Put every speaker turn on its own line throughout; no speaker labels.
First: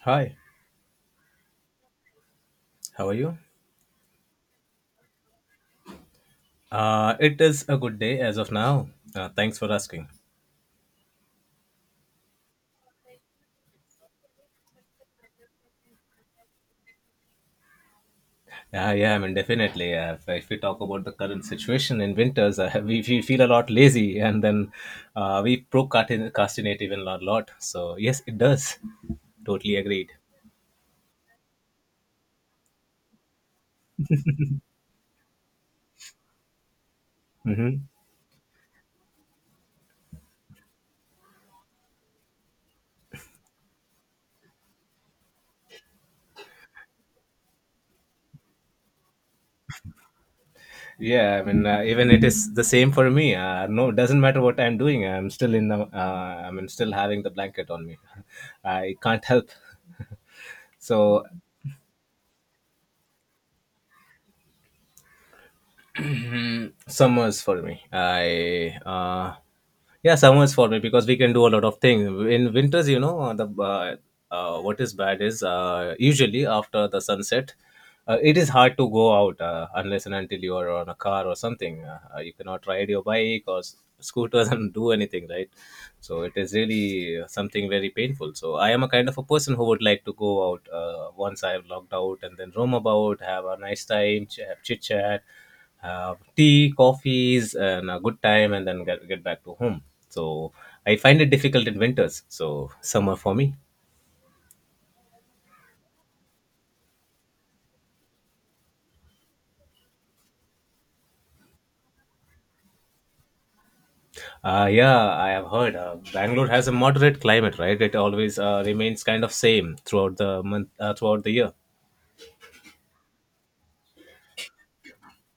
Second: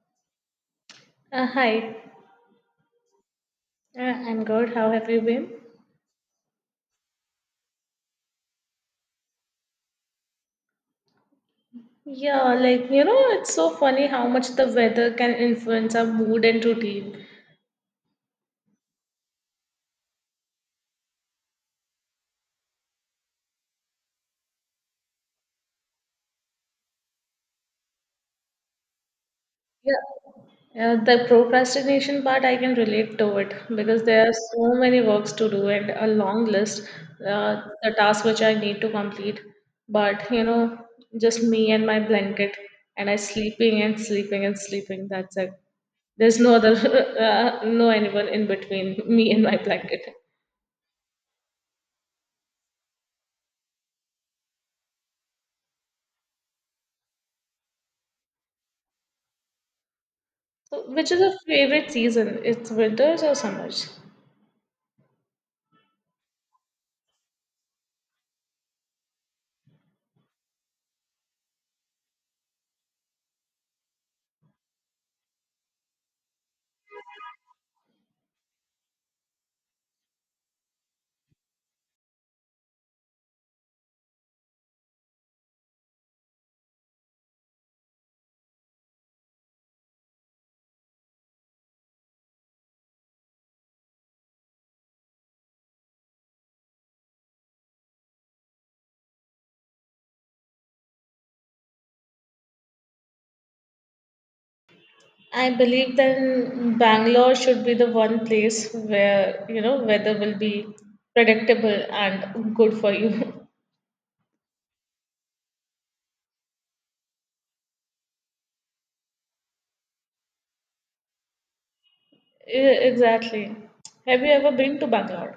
Hi,
Uh, hi,
how are you?
I'm good. How have you been?
It is a good day as of now. Thanks for asking.
Yeah, like, you know, it's so funny how much the weather can influence our mood and routine.
Yeah, yeah, I mean, definitely. If, we talk about the current situation in winters, we feel a lot lazy, and then we procrastinate even a lot. So, yes, it does. Totally
Yeah.
agreed.
The procrastination part, I can relate to it because there are so many works to do and a long list,
Mm-hmm.
the tasks which I need to complete. But, you know, just me and my blanket, and I sleeping and sleeping and sleeping. That's it. There's no other, no anyone in between me and my blanket.
Yeah, I mean, even it is the same for me. No, it doesn't matter what I'm doing. I'm still in I mean, still having the blanket on me. I can't help.
So, which is
So,
your favorite season? It's winters or summers?
Summers for me. I Yeah, summers for me because we can do a lot of things. In winters, you know, the what is bad is usually after the sunset, it is hard to go out unless and until you are on a car or something. You cannot ride your bike or scooters and do anything, right? So it is really something very painful. So I am a kind of a person who would like to go out once I have logged out, and then roam about, have a nice time, have chit chat, have tea, coffees, and a good time, and then get back to home. So I find it difficult in winters. So summer for me.
I believe then Bangalore should be the one place where, you know, weather will be predictable and good for you.
Yeah, I have heard Bangalore has a moderate climate, right? It always remains kind of same throughout the month, throughout the year.
Exactly. Have you ever been to Bangalore?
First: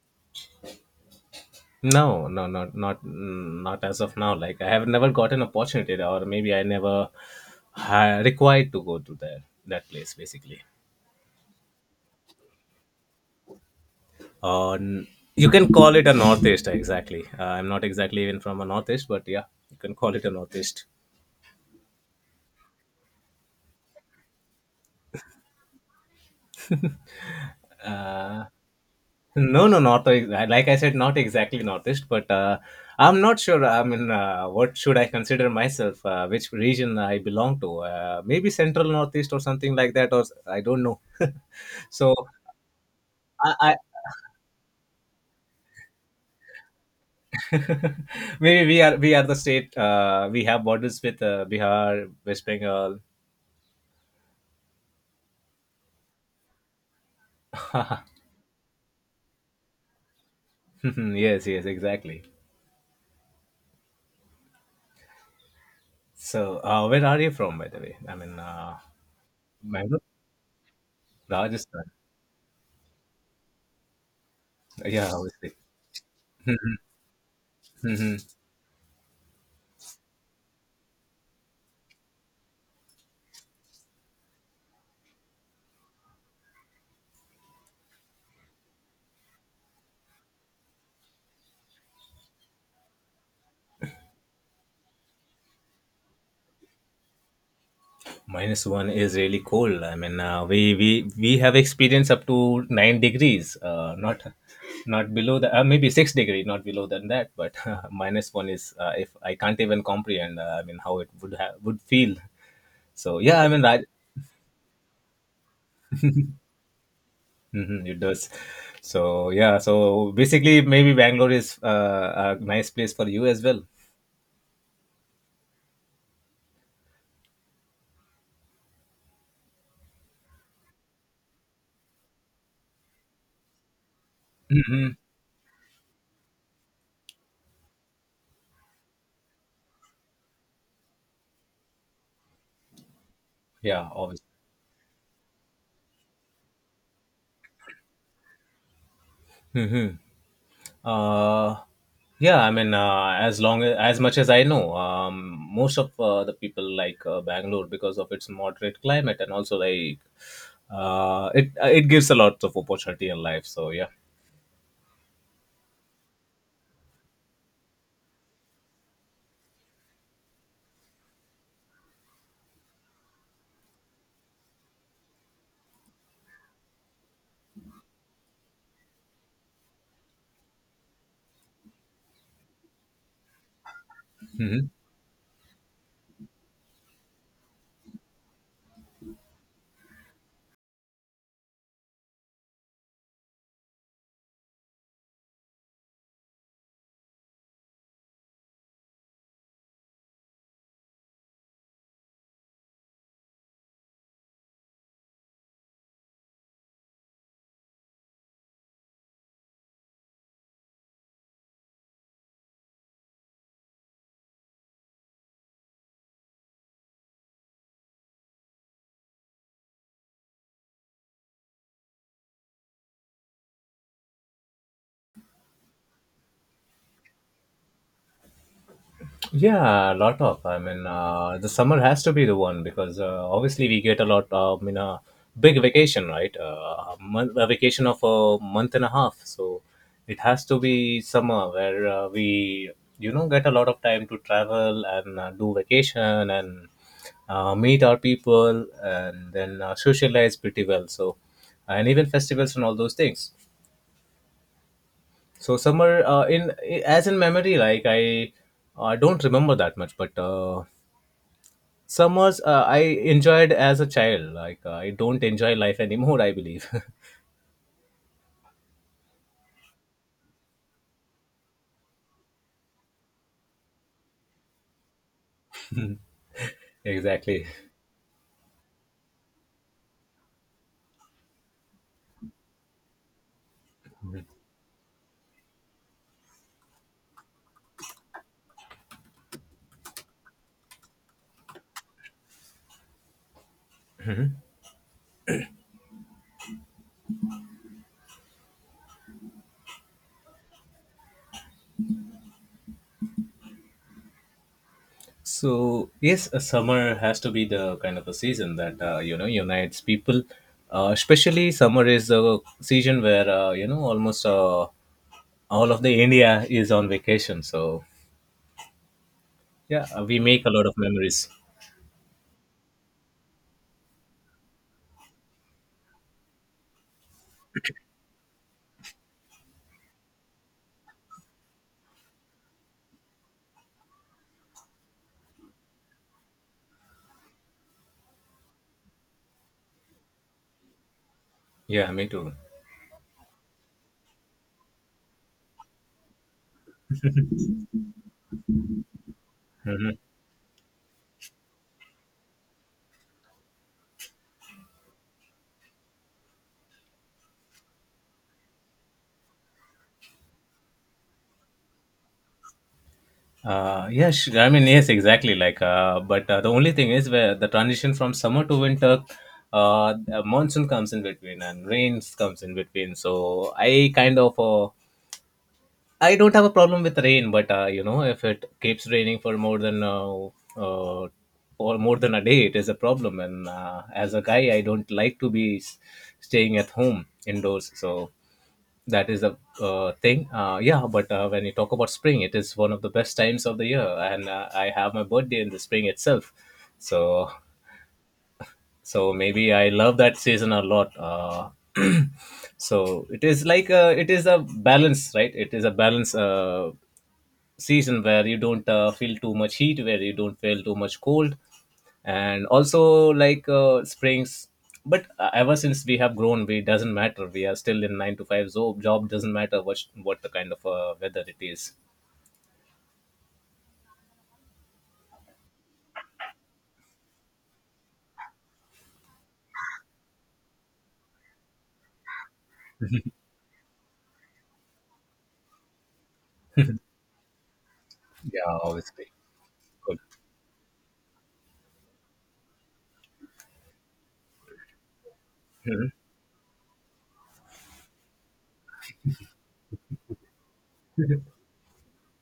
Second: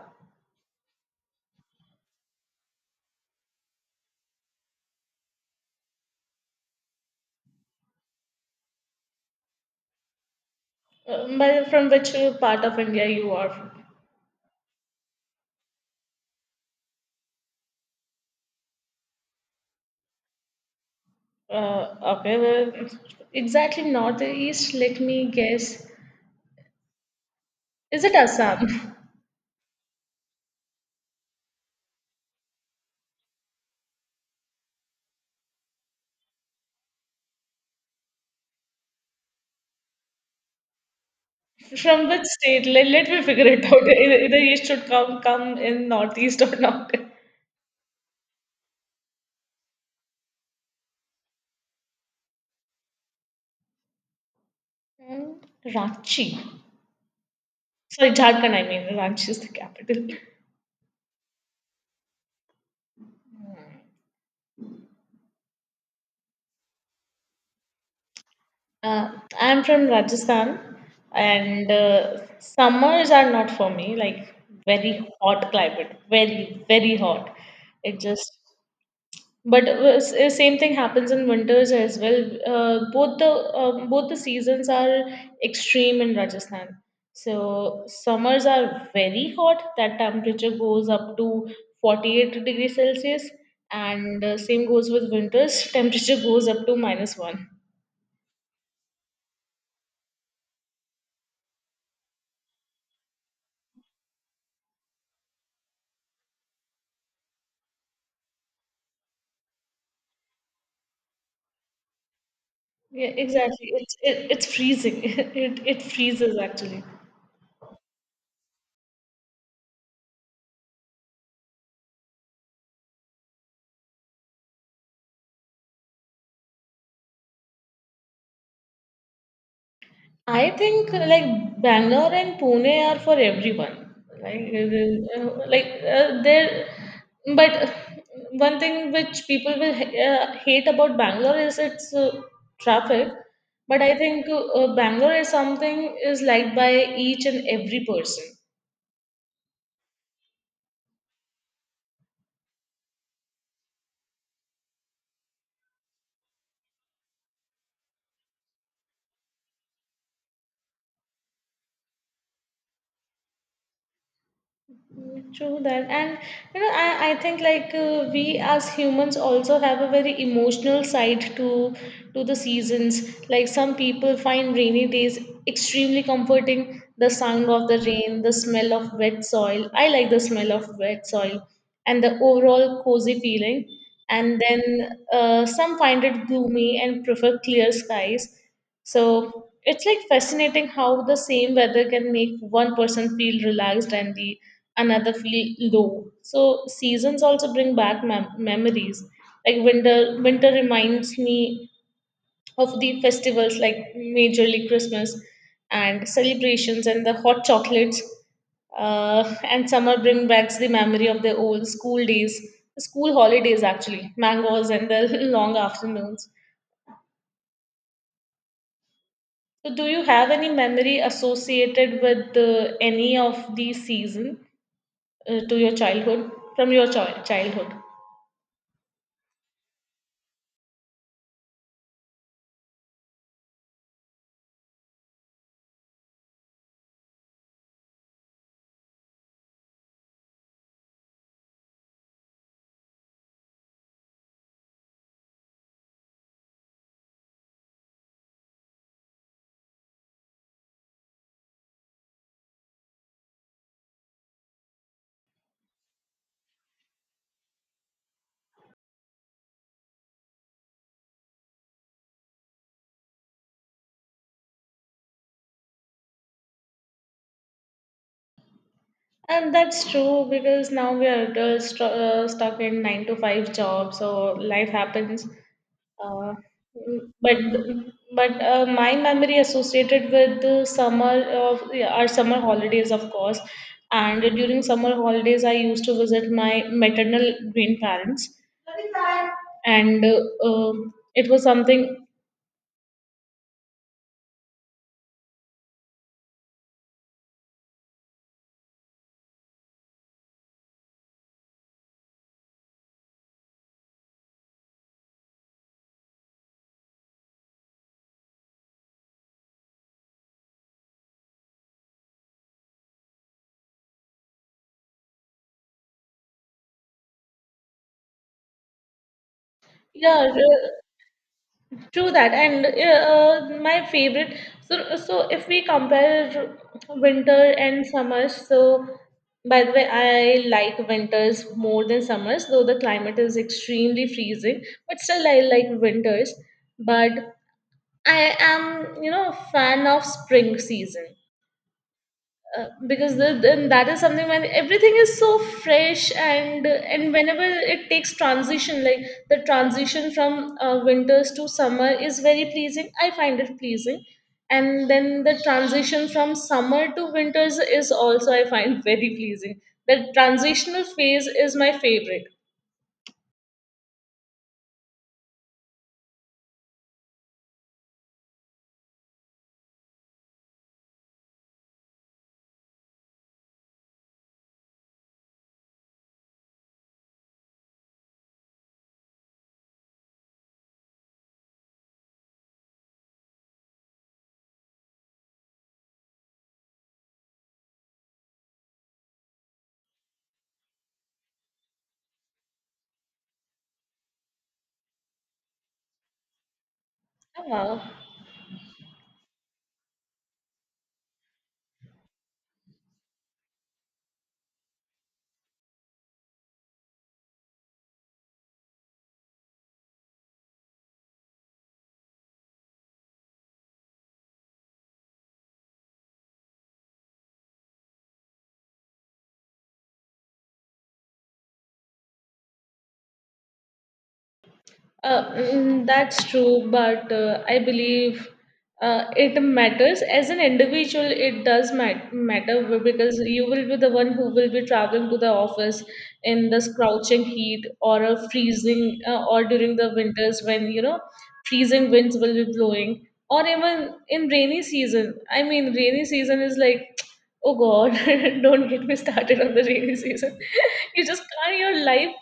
No, no, not as of now. Like I have never got an opportunity, or maybe I never ha required to go to there that place basically.
From which part of India you are from?
Uh, n- you can call it a northeast exactly. I'm not exactly even from a northeast, but yeah, you can call it a northeast.
Uh, okay, well, exactly northeast, let me guess. Is it
uh,
Assam?
no, no, not like I said, not exactly northeast, but I'm not sure. I mean, what should I consider myself? Which region I belong to? Maybe central northeast or something like that, or I don't know.
From
So
which state? Let me figure
I,
it
I
out. Either, either east should come in northeast or not.
maybe we are the state. We have borders with Bihar, West Bengal.
Mm, Ranchi. Sorry, Jharkhand, I mean. Ranchi is the capital.
Yes, yes, exactly. So, where are you from, by the way? I mean,
Uh, I'm from
Bangalore,
Rajasthan, and
Rajasthan.
summers are not for me, like very
Yeah,
hot
obviously.
climate, very, very hot. It
Hmm.
just. But same thing happens in winters as well. Both the seasons are extreme in Rajasthan. So summers are very hot. That temperature goes up to 48 degrees Celsius, and same goes with winters. Temperature goes up to minus one.
-1 is really cold. I mean, we have experienced up to 9 degrees. Not below that. Maybe 6 degree, not below than that. But -1 is if I can't even comprehend. I mean, how it would have would feel.
Yeah,
So yeah, I mean,
exactly. It's freezing. It freezes actually.
It does. So yeah, so basically, maybe Bangalore is a nice place for you as well.
I think like Bangalore and Pune are for everyone. Like, there, but one thing which people will hate about Bangalore is its traffic. But
Yeah,
I
always.
think Bangalore is something is liked by each and every person.
Uh, yeah, I mean, as as much as I know, most of the people like Bangalore because of its moderate climate, and also like it gives a lot of opportunity in life. So yeah.
True that, and you know, I think like we as humans also have a very emotional side to the seasons. Like some people find rainy days extremely comforting. The sound of the rain, the smell of wet soil. I like the smell of wet soil, and the overall cozy feeling. And
Mhm.
then some find it gloomy and prefer clear skies. So it's like fascinating how the same weather can make one person feel relaxed and the another feel low. So seasons also bring back memories. Like winter reminds me of the festivals like majorly Christmas and celebrations and the hot chocolates. And summer brings back the memory of the old school days, school holidays actually, mangoes and the long afternoons. So, do you have any memory associated with any of these season to your childhood from your childhood?
Yeah, a lot of. I mean, the summer has to be the one because obviously we get a lot. I mean, a, big vacation, right? A vacation of a month and a half. So it has to be summer where we get a lot of time to travel, and do vacation, and meet our people, and then socialize pretty well. So and even festivals and all those things. So summer, in as in memory, like I don't remember that much, but. Summers I enjoyed as a child, like I don't enjoy life anymore, I believe.
And that's true because now we are adults stuck in nine to five jobs, so life happens. Uh, but
Exactly.
but my memory associated with the summer of yeah, our summer holidays, of course. And during summer holidays, I used to visit my maternal grandparents, and it was something.
So yes, a summer has to be the kind of a season that unites people. Especially summer is the season where almost all of the India is on vacation. So yeah, we
Yeah,
make a lot
r-
of memories.
True that. And my favorite. So if we compare winter and summers, so by the way, I like winters more than summers, though the climate is extremely freezing. But still, I like winters. But I am, you know, a fan of spring season
Yeah, me too.
because then that is something when everything is so fresh and whenever it takes transition like the
Mm-hmm.
transition from winters to summer is very pleasing. I find it pleasing, and then the transition from summer to winters is also I find very pleasing. The transitional phase is my favorite.
Yeah, I mean, yes, exactly. Like, but the only thing is where the transition from summer to winter, the monsoon comes in between, and rains comes in between. So I don't have a problem with rain, but if it keeps raining for more than uh, or more than a day, it is a problem. And as a guy, I don't like to be staying at home indoors. So that is the thing. Yeah, but when you talk about spring, it is one of the best times of the year. And I have my birthday in the spring itself. So
Wow.
so maybe I love that season a lot. So it is like it is a balance, right? It is a balance, season where you don't feel too much heat, where you don't feel too much cold, and also like springs. But ever since we have grown, we doesn't matter. We are still in nine to five job. Job doesn't matter what the kind of weather it is.
That's true, but I believe it matters. As an individual, it does matter because you will be the one who will be traveling to the office in this crouching heat or a
Yeah,
freezing,
obviously.
or during the
Good.
winters when you know freezing winds will be blowing, or even in rainy season. I mean,
Mhm.
rainy season is like, oh God, don't get me started on the rainy season. You just can't your life.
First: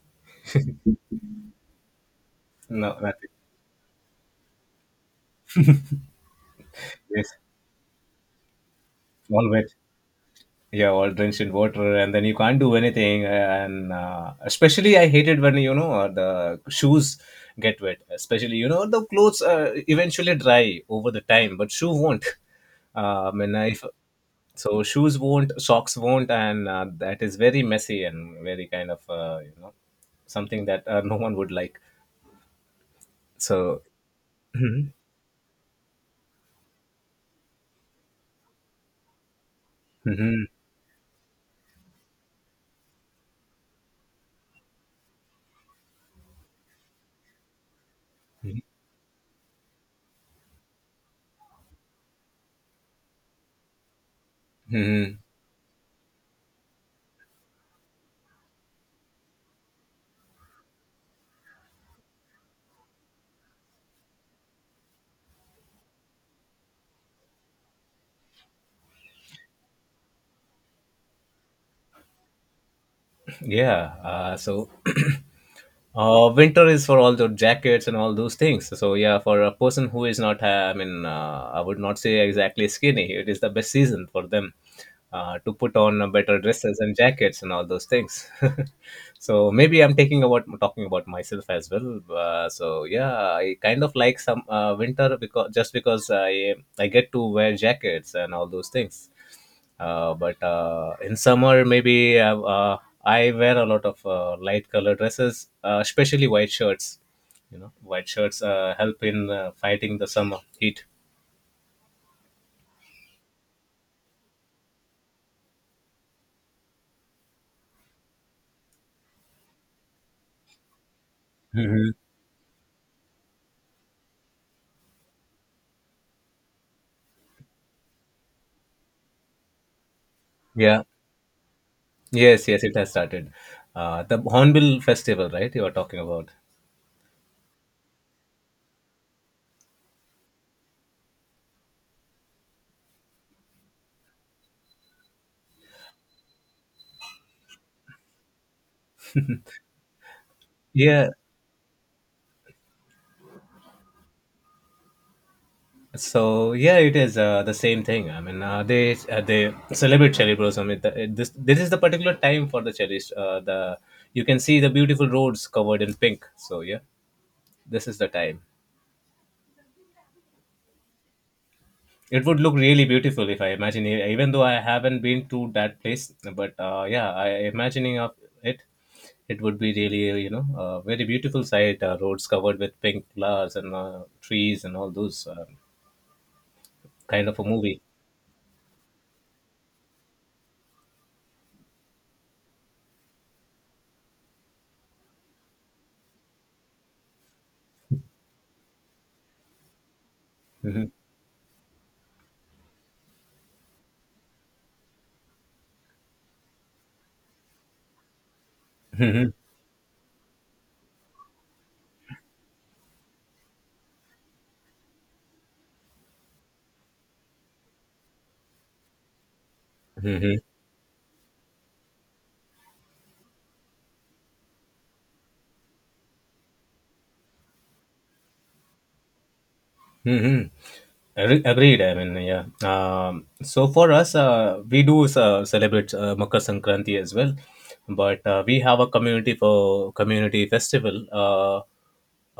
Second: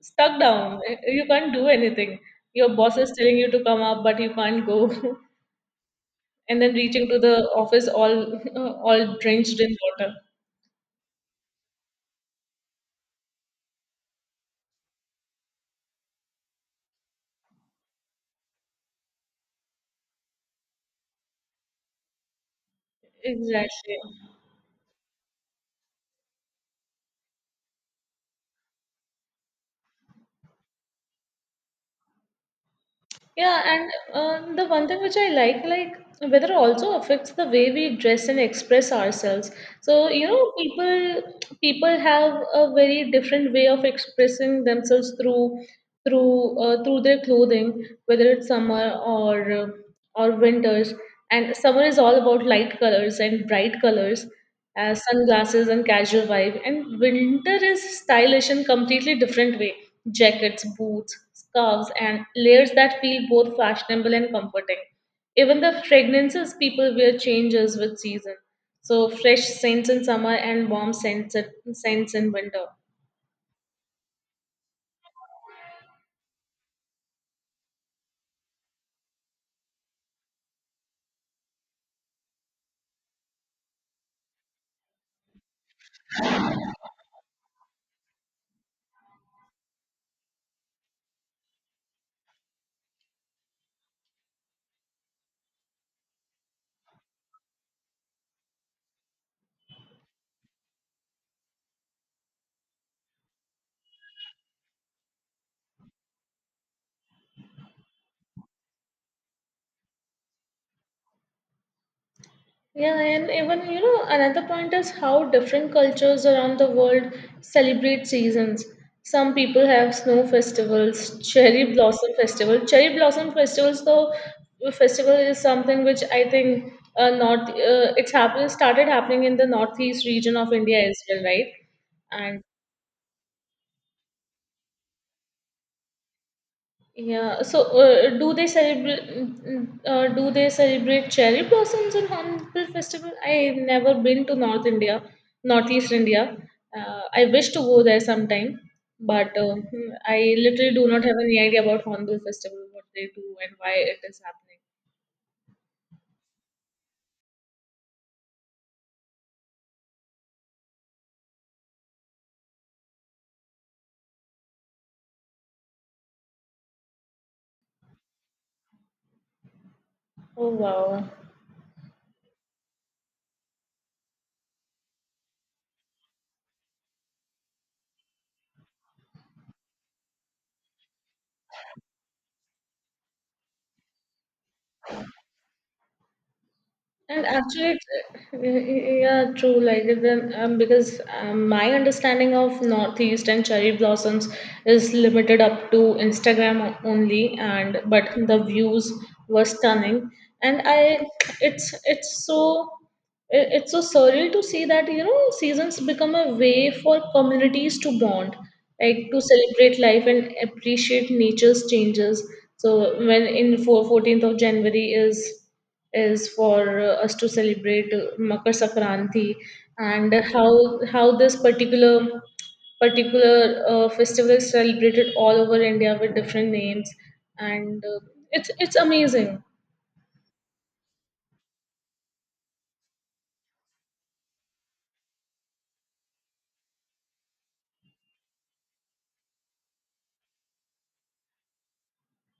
Stuck down. Eh, you can't do anything. Your boss
No,
is
that is
telling you to come up, but you can't go. And then reaching to
yes.
the office all all drenched in
Always.
water.
Yeah, all drenched in water, and then you can't do anything. And especially, I hated when the shoes get wet. Especially, the clothes eventually dry over the time, but shoe won't. And I mean, if
Exactly.
so shoes won't, socks won't, and that is very messy and very kind of something that no one would like.
Yeah,
So,
and the one thing which I like weather also affects the way we dress and express ourselves. So, you
Mhm.
know, people have a very different way of expressing themselves through through their clothing, whether it's summer or winters. And summer is all about light colors and bright colors,
Mhm.
sunglasses and casual vibe. And winter is stylish in completely different way. Jackets, boots, scarves, and layers that feel both fashionable and comforting. Even the fragrances people wear changes with season. So fresh scents in summer and warm scents scents in winter.
Yeah. So. Winter is for all the jackets and all those things. So yeah, for a person who is not, I mean, I would not say exactly skinny. It is the best season for them to put on better dresses and jackets and all those things. So maybe I'm taking about talking about myself as well. So yeah, I kind of like some winter because, just because, I get to wear jackets and all those things. But in summer, maybe I wear a lot of light color dresses, especially white shirts. You know, white shirts help in fighting the summer heat.
Yeah, and even you know another point is how different cultures around the world celebrate seasons. Some people have snow festivals, cherry
Hmm.
blossom festival. Cherry blossom festivals, though, Festival is something which I think north it's happened started happening in the northeast region of
Yeah,
India as well, right? And
yes, yes, it has started. The Hornbill Festival, right? You are talking about.
yeah. So, do they celebrate cherry blossoms in Hornbill Festival? I've never been to Northeast India. I wish to go there sometime, but hmm, I literally do not
Yeah.
have any idea about Hornbill Festival, what they do, and why it is happening.
So yeah, it is the same thing. I mean, they celebrate cherry blossom. It, it, this this is the particular time for the cherries. The You can see the beautiful roads covered in pink. So yeah, this is the time.
Oh wow!
It would look really beautiful if I imagine it, even though I haven't been to that place. But yeah, I imagining of it. It would be really, a very beautiful sight. Roads covered with pink flowers and trees and all those.
And
Kind of a
actually,
movie.
it's, yeah, true. Like then, because my understanding of Northeast and cherry blossoms is limited up to Instagram only, and but the views were stunning. And it's it's so surreal to see that you know seasons become a way for communities to bond, like to
Mhm.
celebrate life and appreciate nature's changes. So when in 14th of January is for us to celebrate Makar Sankranti, and how this particular festival is celebrated all over India with different names, and it's amazing.
Hmm. Agreed. I mean, yeah. So for us, we do celebrate Makar Sankranti as well, but we have a community for community festival. Uh,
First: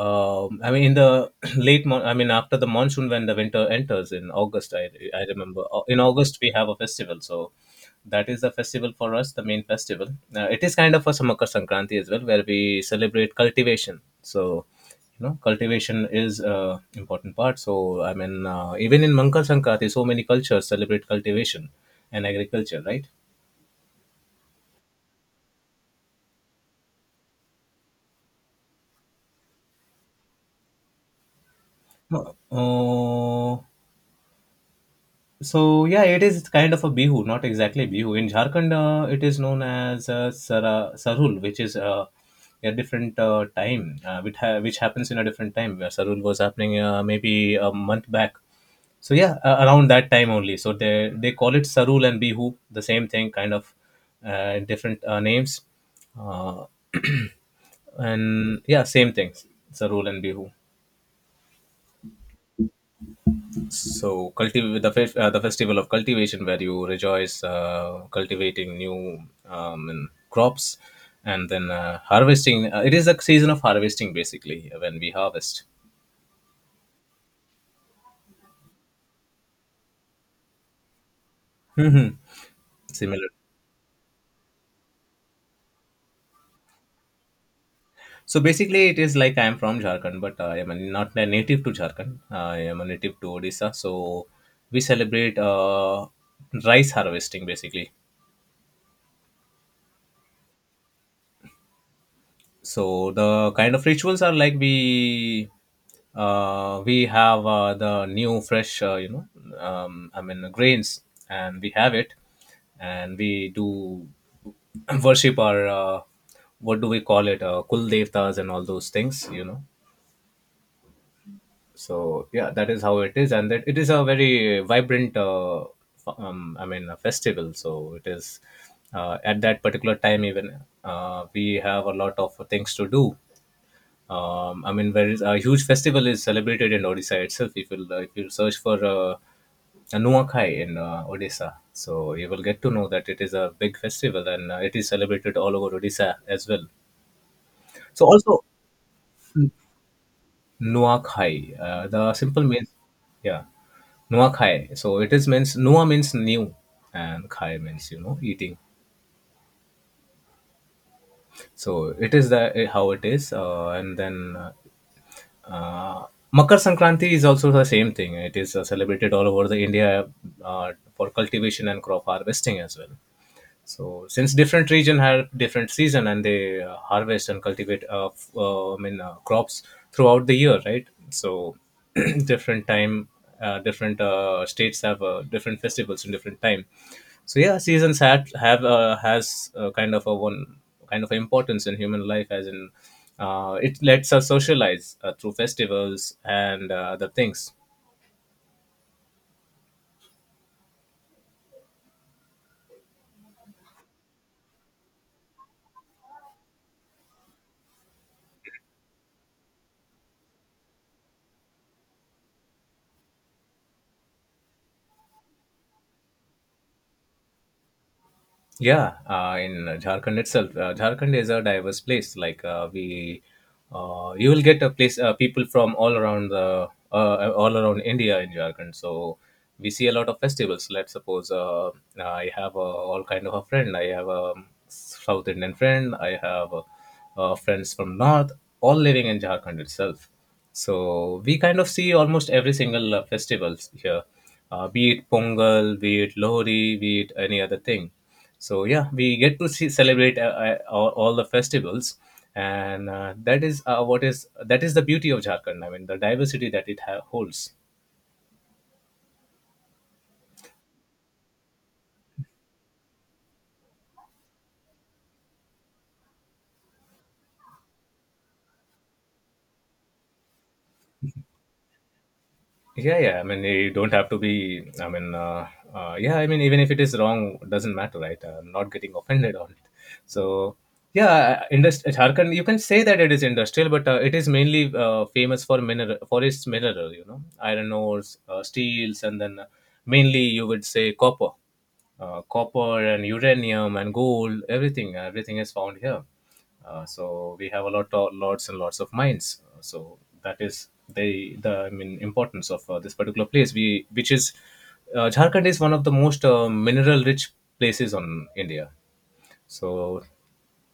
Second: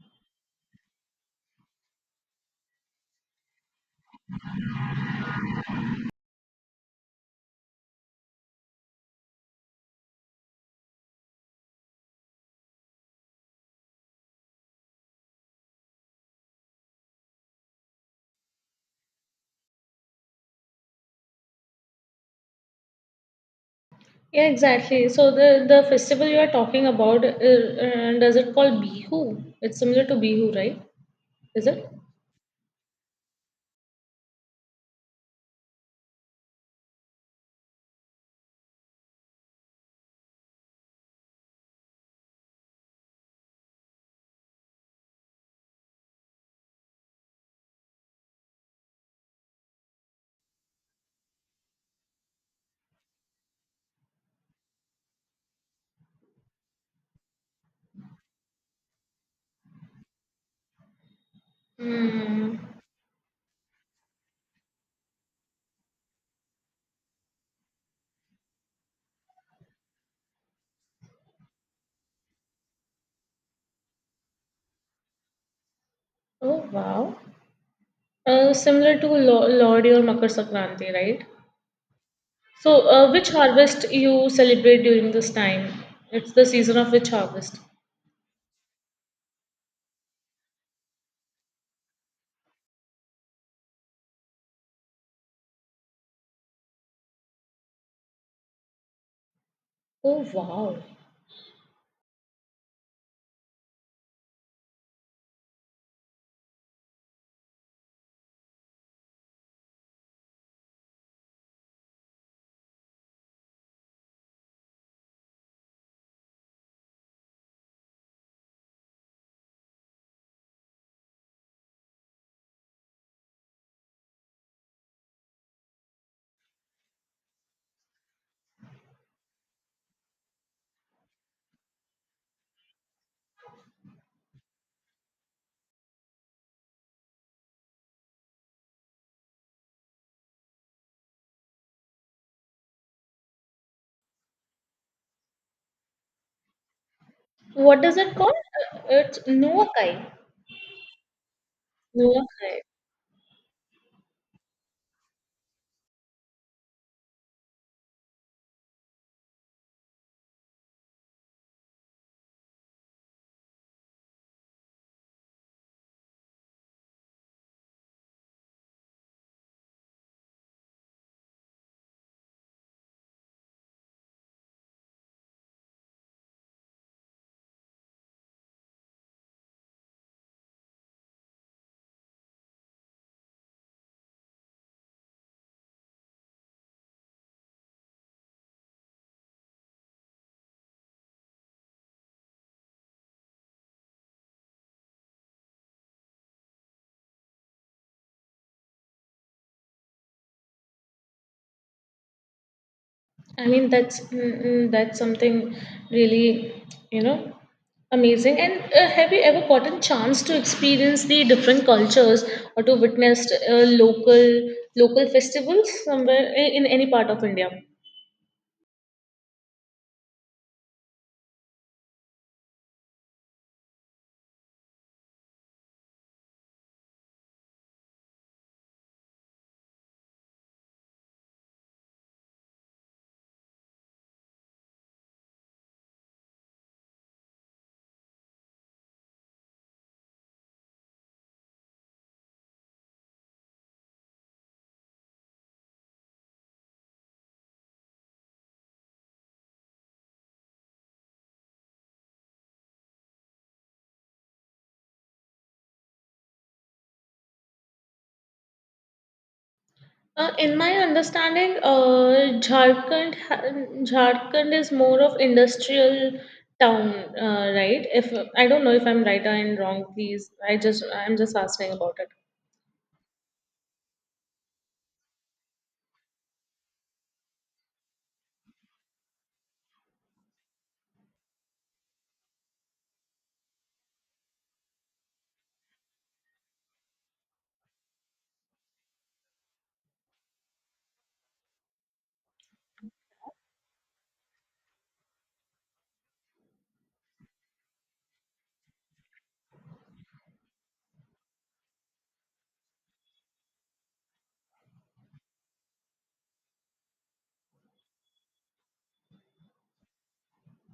um, I mean, in the I mean, after the monsoon, when the winter enters in August, I remember in August we have a festival. So that is the festival for us, the main festival. It is kind of a Makar Sankranti as well, where we celebrate cultivation. So cultivation is a important part. So I mean, even in Mankar Sankranti, so many cultures celebrate cultivation and agriculture, right?
Yeah, exactly. So the festival you are talking about, does it call Bihu? It's similar to Bihu, right? Is it?
uh, So yeah, it is kind of a Bihu, not exactly Bihu. In Jharkhand, it is known as Sarul, which is a different time, which happens in a different time. Where Sarul was happening, maybe a month back. So yeah, around that time only. So they call it Sarul and Bihu, the same thing, kind of different names, uh, and yeah, same things, Sarul and Bihu.
Hmm.
So, the festival of cultivation, where you rejoice cultivating new, and crops and then harvesting. It is a season of harvesting, basically, when we harvest.
Oh wow. Similar to Lodi or Makar Sankranti, right?
Mhm.
So,
Similar.
which harvest you celebrate during this time? It's the season of which harvest?
So, basically, it is like I am from Jharkhand, but I am not a native to Jharkhand. I am a native to Odisha. So, we celebrate rice harvesting, basically.
Oh wow!
So the kind of rituals are like we have the new fresh grains and we have it and we do worship our what do we call it, kul devtas and all those things, you know. So yeah, that is how it is, and that it is a very vibrant a festival. So it is, at that particular time, even we have a lot of things to do. There is a huge festival is celebrated in Odisha itself. If you search for a Nuakhai in Odisha, so you will get to know that it is a big festival, and it is celebrated all over Odisha as well.
What is
So
it called?
also
It's Nuakai.
Nuakhai, the simple
Nuakai.
means, yeah, Nuakhai. So it is means Nua means new, and Khai means, you know, eating. So it is the how it is, and then. Uh, Makar Sankranti is also the same thing. It is celebrated all over the India for cultivation and crop harvesting as well. So since different region have different season and they harvest and cultivate, crops throughout the year, right? So different time, different states have different festivals in different time. So yeah, seasons have has kind of a one kind of importance in human life, as in it lets us socialize through festivals and other things.
I mean, that's that's something really, you know, amazing. And have you ever gotten chance to experience the different cultures or to witness local local festivals somewhere in any part of India?
Yeah, in Jharkhand itself, Jharkhand is a diverse place. Like, you will get a place, people from all around the all around India in Jharkhand. So we see a lot of festivals. Let's suppose I have a, all kind of a friend. I have a South Indian friend. I have friends from North, all living in Jharkhand itself. So we kind of see almost every single festivals here, be it Pongal, be it Lohri, be it any other thing. So yeah, we get to see, celebrate, all the festivals, and that is what is that is the beauty of Jharkhand. I mean, the diversity that holds.
In my understanding, Jharkhand is more of industrial town, right? If I don't know if I'm right and wrong, please. I'm just asking about it.
Yeah, I mean, you don't have to be, I mean, yeah, I mean, even if it is wrong, doesn't matter, right? I'm not getting offended on it. So yeah, Jharkhand, you can say that it is industrial, but it is mainly famous for mineral, for its mineral, you know, iron ores, steels, and then mainly you would say copper, copper and uranium and gold. Everything, everything is found here. So we have a lot of, lots and lots of mines. So that is the, I mean, importance of this particular place. We which is, Jharkhand is one of the most mineral rich places on India. So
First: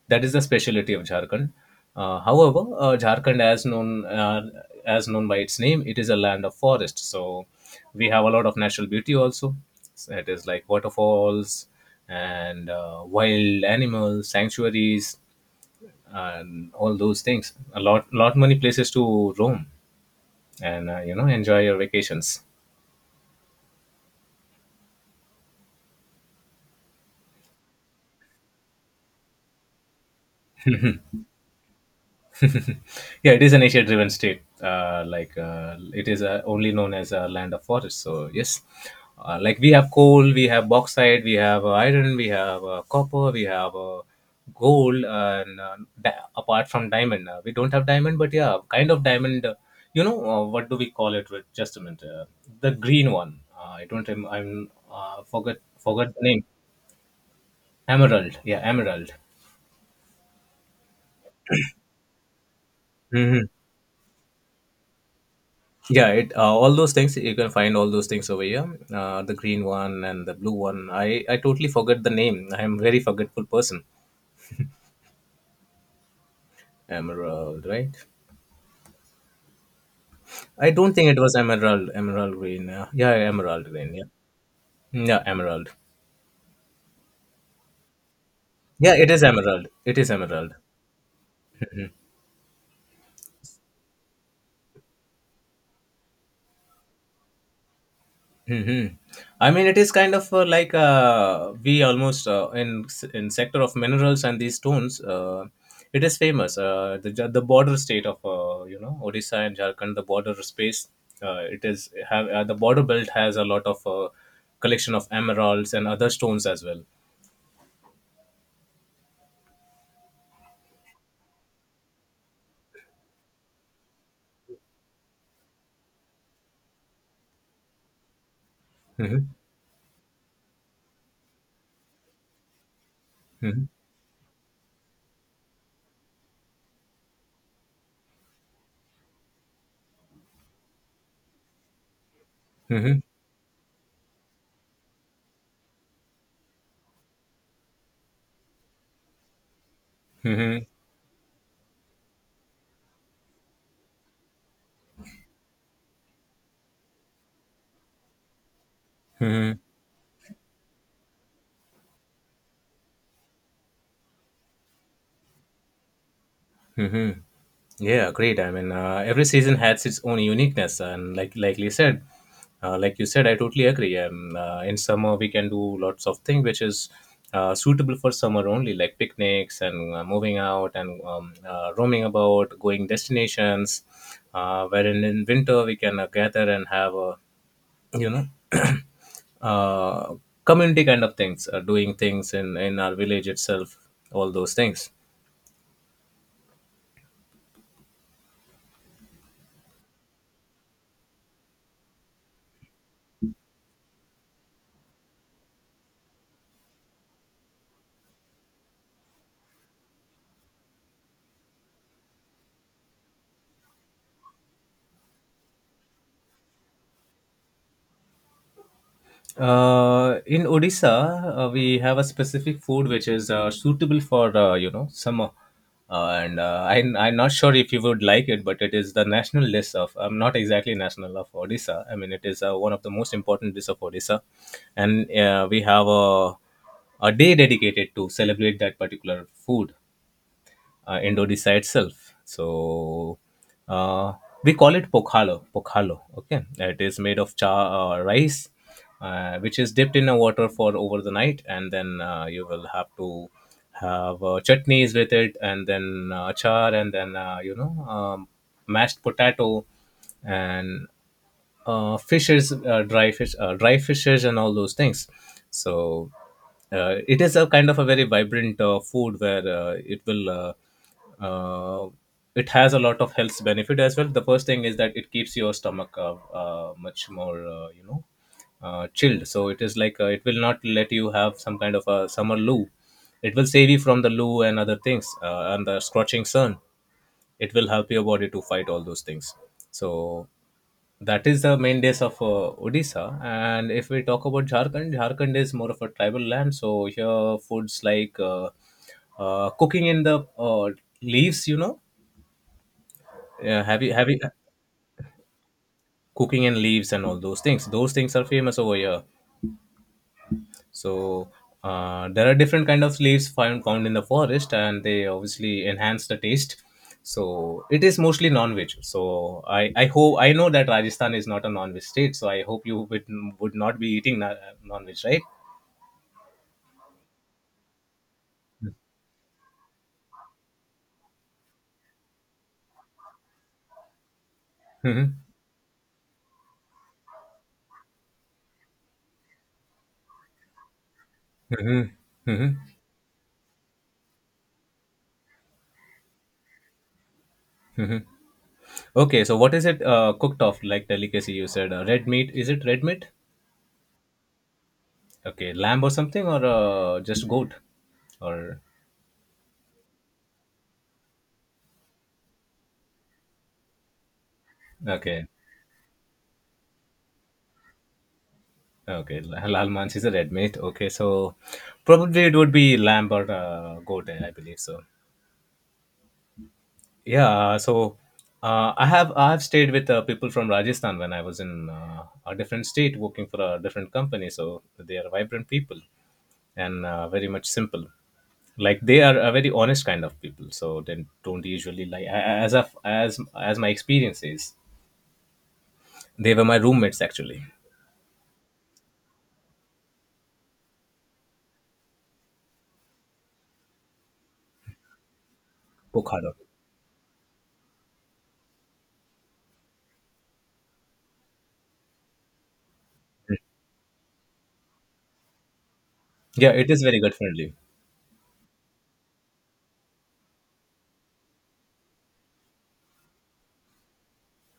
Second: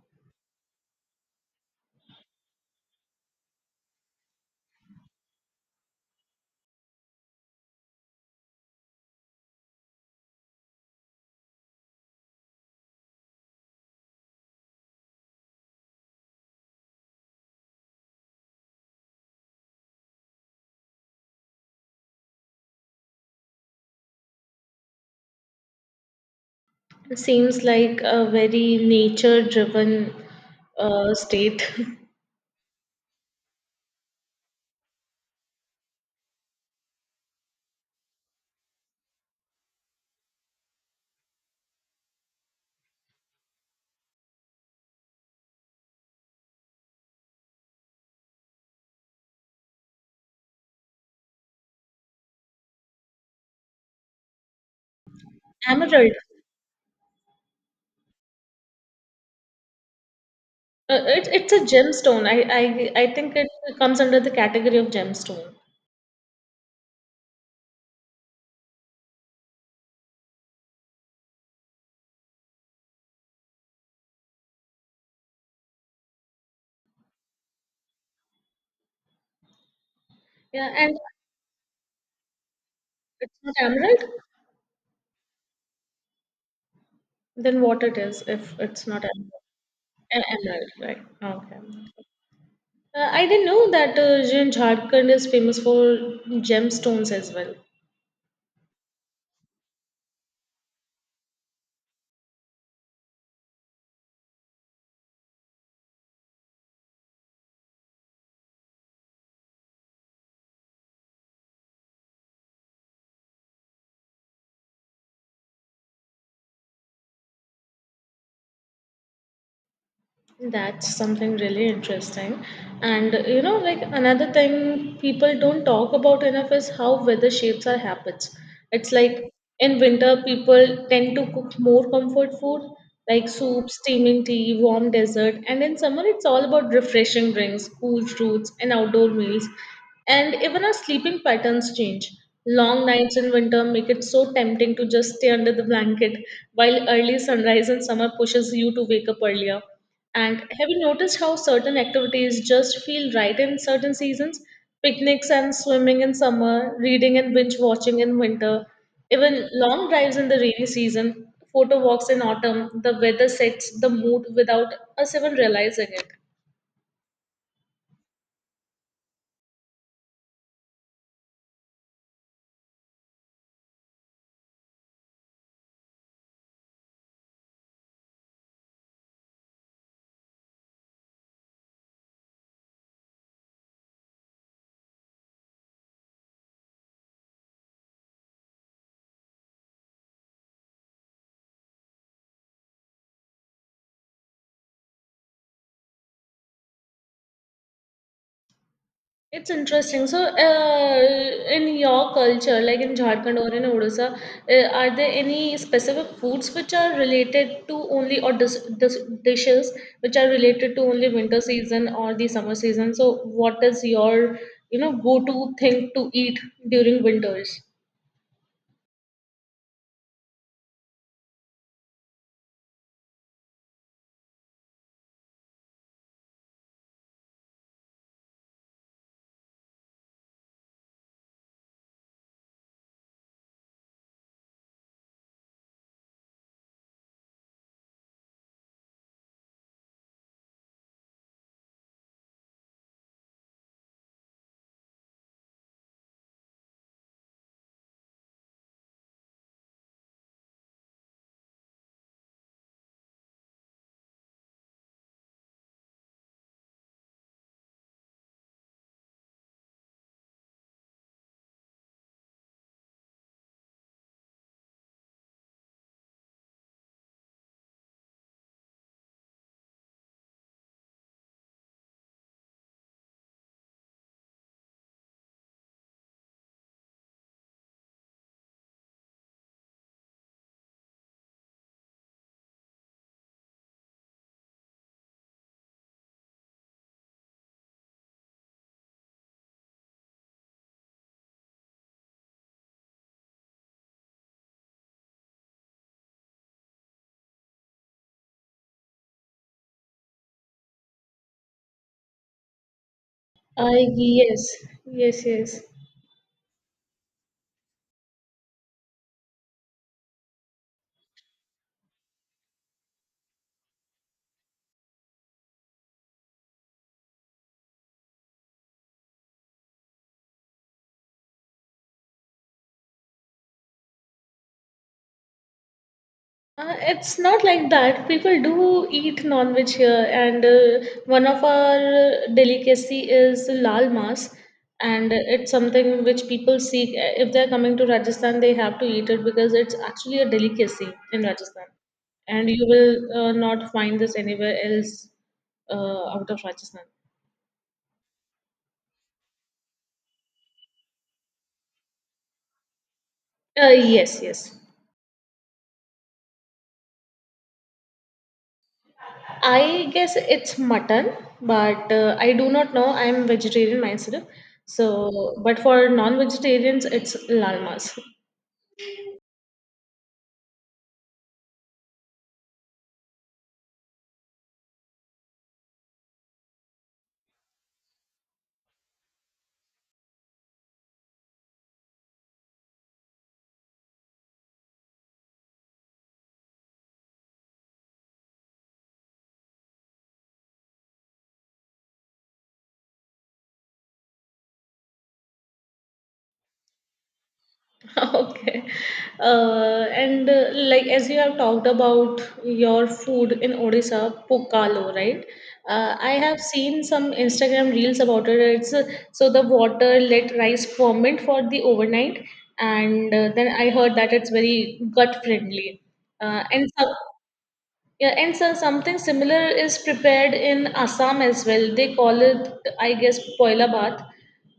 that is the specialty of Jharkhand. However, Jharkhand, as known, as known by its name, it is a land of forest. So we have a lot of natural beauty also. So it is like waterfalls and wild animals, sanctuaries, and all those things. A lot, lot many places to roam and you know, enjoy your vacations.
It seems like a very nature-driven state.
Yeah, it is an nature-driven state. Like, it is only known as a land of forests. So yes, like we have coal, we have bauxite, we have iron, we have copper, we have gold, and apart from diamond, we don't have diamond, but yeah, kind of diamond. You know, what do we call it? With, just a minute, the green one. I don't. Rem- I'm forgot
Emerald.
forgot the name. Emerald. Yeah, emerald.
It's a gemstone. I think it
Hmm.
comes under the category of gemstone.
Yeah, it, all those things you can find, all those things over here. The green one and the blue one. I totally forgot the name. I am very forgetful person. Emerald, right?
Yeah,
I don't
and
think it was emerald. Emerald green. Yeah,
it's not
emerald green.
emerald.
Yeah, yeah, emerald.
Then what it is if it's
Yeah,
not
it is
emerald?
emerald. It is emerald.
Emerald, right? Okay. I didn't know that Jin Jharkhand is famous for gemstones as well.
Hmm. I mean, it is kind of like we almost, in sector of minerals and these stones. It is famous. The border state of, you know, Odisha and Jharkhand, the border space. It is have the border belt has a lot of collection of emeralds and other stones as well.
That's something really interesting. And you know, like another thing people don't talk about enough is how weather shapes our habits. It's
Hmm.
like in winter, people tend to cook more comfort food like soup,
Hmm.
steaming tea, warm dessert. And in summer, it's all about refreshing drinks, cool fruits, and outdoor meals. And even our sleeping patterns change. Long
Hmm.
nights in winter make it so tempting to just stay under the blanket, while early sunrise in summer pushes you to wake up earlier. And
Hmm.
have you noticed how certain activities just feel right in certain seasons? Picnics and swimming in summer, reading and binge watching in winter, even
Hmm.
long drives in the rainy season, photo walks in autumn, the weather sets the mood without us even realizing it.
Hmm. Yeah, great. I mean, every season has its own uniqueness, and like you said, I totally agree. In summer, we can do lots of things which is suitable for summer only, like picnics and moving out, and roaming about, going destinations. Wherein in winter, we can gather and have a, you know, uh, community kind of things, doing things in our village itself, all those things.
It's interesting. So, in your culture, like in Jharkhand or in Odisha, are there any specific foods which are related to only or dis dishes which are related to only winter season or the summer season? So, what is your, you know, go-to thing to eat during winters?
In Odisha, we have a specific food which is suitable for, you know, summer, and I'm not sure if you would like it, but it is the national dish of. I'm not exactly national of Odisha. I mean, it is one of the most important dishes of Odisha, and we have a day dedicated to celebrate that particular food Indonesia itself. So uh, we call it pokhalo. Pokhalo. Okay, it is made of cha rice, which is dipped in a water for over the night, and then you will have to have chutneys with it, and then you know, mashed potato, and fishes, dry fish, dry fishes, and all those things. So it is a kind of a very vibrant food where it will. Uh, it has a lot of health benefit as well. The first thing is that it keeps your stomach much more, you know, chilled. So it is like it will not let you have some kind of a summer loo. It will save you from the loo and other things, and the scorching sun, it will help your body to fight all those things. So that is the main days of Odisha. And if we talk about Jharkhand, Jharkhand is more of a tribal land. So here, foods like, cooking in the leaves, you know, yeah, have you
Yes, yes, yes.
cooking in leaves and all those things? Those things are famous over here. So there are different kind of leaves found in the forest, and they obviously enhance the taste. So it is mostly non-veg. So I hope, I know that Rajasthan is not a non-veg state. So I hope you would not be eating non-veg, right?
It's not like that. People do eat non-veg here, and one of our delicacy is lal mas,
Hmm.
and it's something which people seek. If they're coming to Rajasthan, they have to eat it because it's actually a delicacy in Rajasthan,
Hmm.
and
Hmm.
you will not find this anywhere else out of Rajasthan.
Hmm. Okay. So what is it cooked off, like delicacy? You said red meat. Is it red meat?
Uh, yes, yes.
Okay, lamb or something, or just goat, or
I guess it's mutton, but I do not know. I'm vegetarian myself.
okay.
So, but for non-vegetarians, it's lal mas.
Okay, halal Lalmanch is a red meat. Okay, so probably it would be lamb or goat, I believe so. Yeah, so I have stayed with people from Rajasthan when I was in a different state working for a different company. So they are vibrant people, and very much simple. Like they are a very honest kind of people. So they don't usually like as of, as my experience is, they were my roommates actually.
Okay. And like as you have talked about your food in Odisha, pokalo, right? I
Pokhara.
have seen some Instagram reels about it. It's So the water let rice ferment for the overnight, and then I heard that it's very gut friendly. Uh,
Yeah,
and
it is
so,
very gut friendly.
Yeah, and so something similar is prepared in Assam as well. I guess, poila bath.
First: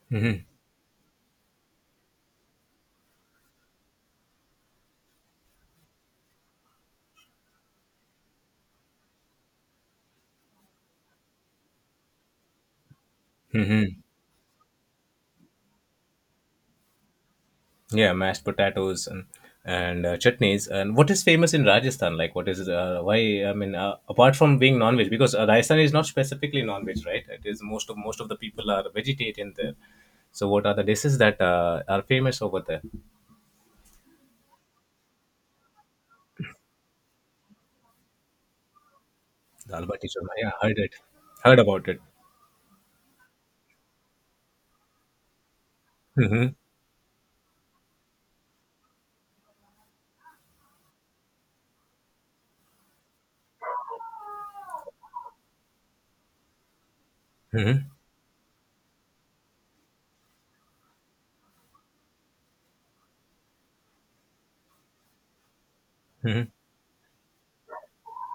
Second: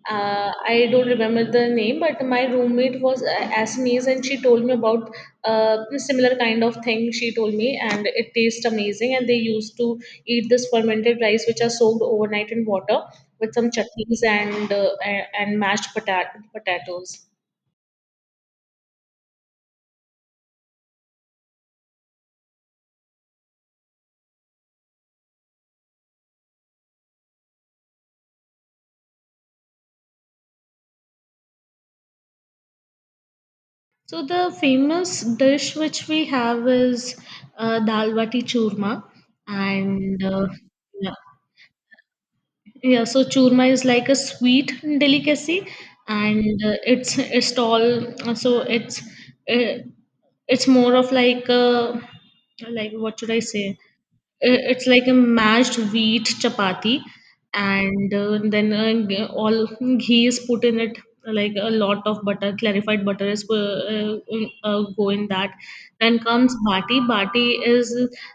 I don't remember the name, but my roommate was Assamese, and she told me about similar kind of thing. She told me, and it tastes amazing. And they used to eat this fermented rice, which are soaked overnight in water with some
Hmm.
chutneys and and potatoes.
Yeah, mashed potatoes and chutneys. And what is famous in Rajasthan? Like, what is, why? I mean, apart from being non-veg, because Rajasthan is not specifically non-veg, right? It is most of the people are vegetarian there. So, what are the dishes that are famous over there?
So the famous dish which we have is dal bati churma,
Dal bati
and
churma. Yeah, heard it,
yeah,
heard about it.
yeah. So churma is like a sweet delicacy,
Hmm.
and it's all so uh, it's more of like a, like what should I say? It's like a mashed wheat chapati,
Hmm.
and all ghee is put in it like a lot of butter clarified butter is go in that. Then
Hmm.
comes is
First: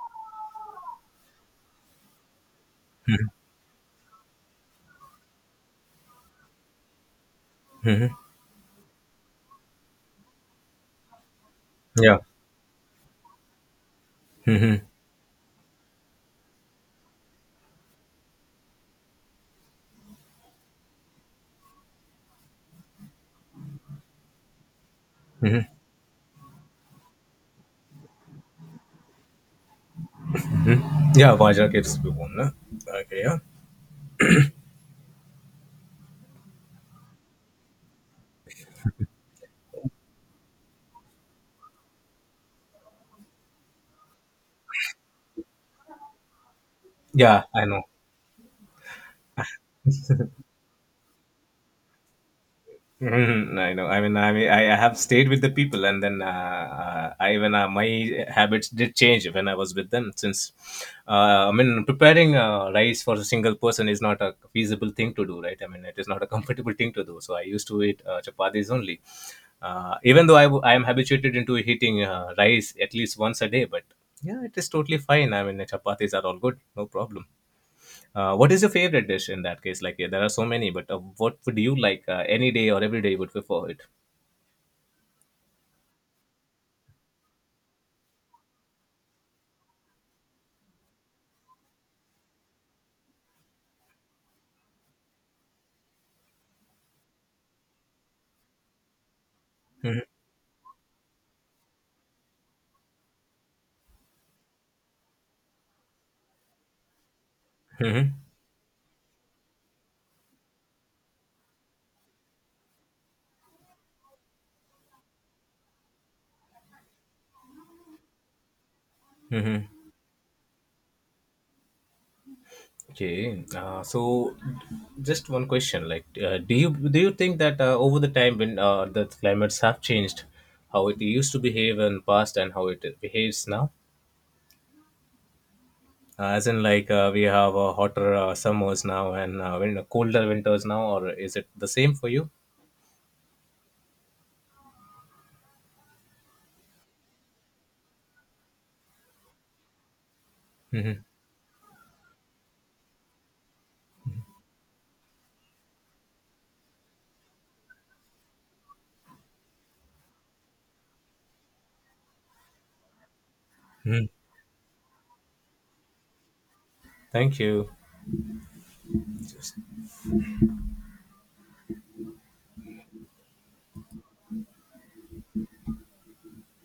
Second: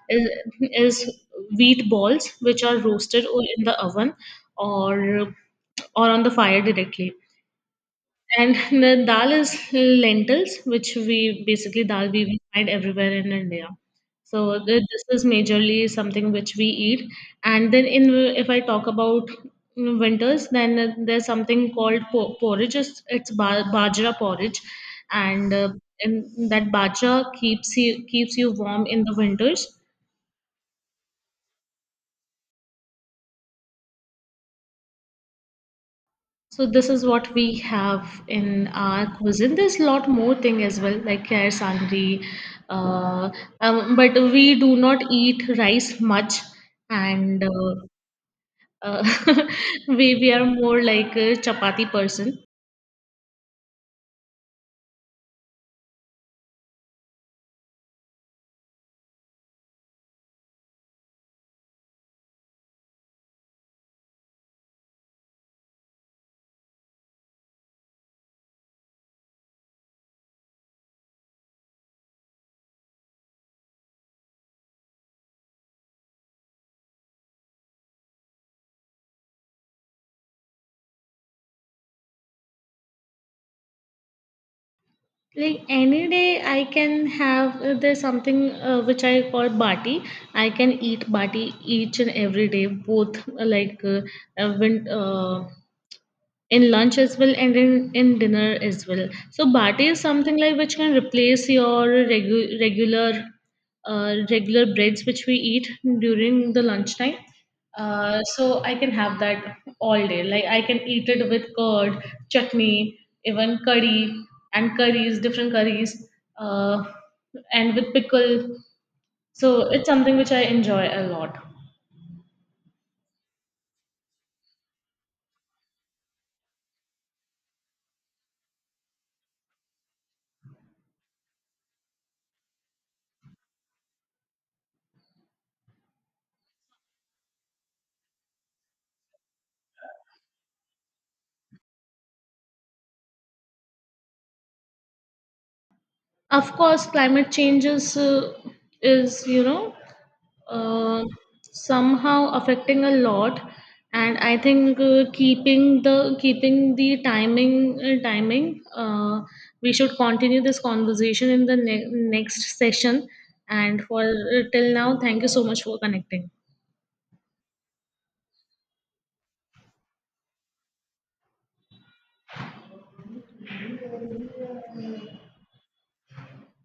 is, is wheat balls which are roasted in the oven or or on the fire directly, and the dal is lentils, which we basically dal
Yeah,
we will find everywhere in India. So this is majorly something which we eat. And then in if I talk about winters, then there's something called porridge. Bajra porridge, and uh, and that bajra keeps you warm in the winters.
yeah, Vajra kids, okay, yeah,
So this is what we have in our cuisine. There's a lot more thing as well, like kher sangri. Uh, but we do not eat rice much, and
yeah, I know.
uh, we are more like a chapati person.
Mhm, I know. I mean, I have stayed with the people, and then, I even, my habits did change when I was with them. Since I mean, preparing rice for a single person is not a feasible thing to do, right? I mean, it is not a comfortable thing to do. So I used to eat chapatis only. Even though I am habituated into eating rice at least once a day, but yeah, it is totally fine. I mean, the chapatis are all good, no problem. What is your favorite dish in that case? Like, yeah, there are so many, but what would you like any day or every day would prefer it?
Like any day, I can have there's something which I call bati. I can eat bati each and every day, both uh, win- uh, in lunch as well and in dinner as well. So bati is something like which can replace your regular regular breads which we eat during the lunchtime.
Mm-hmm.
So I can have that all day. Like I can eat it with curd, chutney, even curry and curries, different curries, uh, and with pickle. So
Mm-hmm.
it's something which I enjoy a lot.
Okay. So, just one question: Like, do you think that over the time when the climates have changed, how it used to behave in past and how it behaves now? As in, like, we have hotter summers now and when colder winters now, or is it the same for you?
Of course, climate changes is you know
Mm-hmm.
uh, somehow affecting a lot, and I think keeping the timing we should continue this conversation in the next session. And for till now, thank you so much for connecting.
Thank you. Just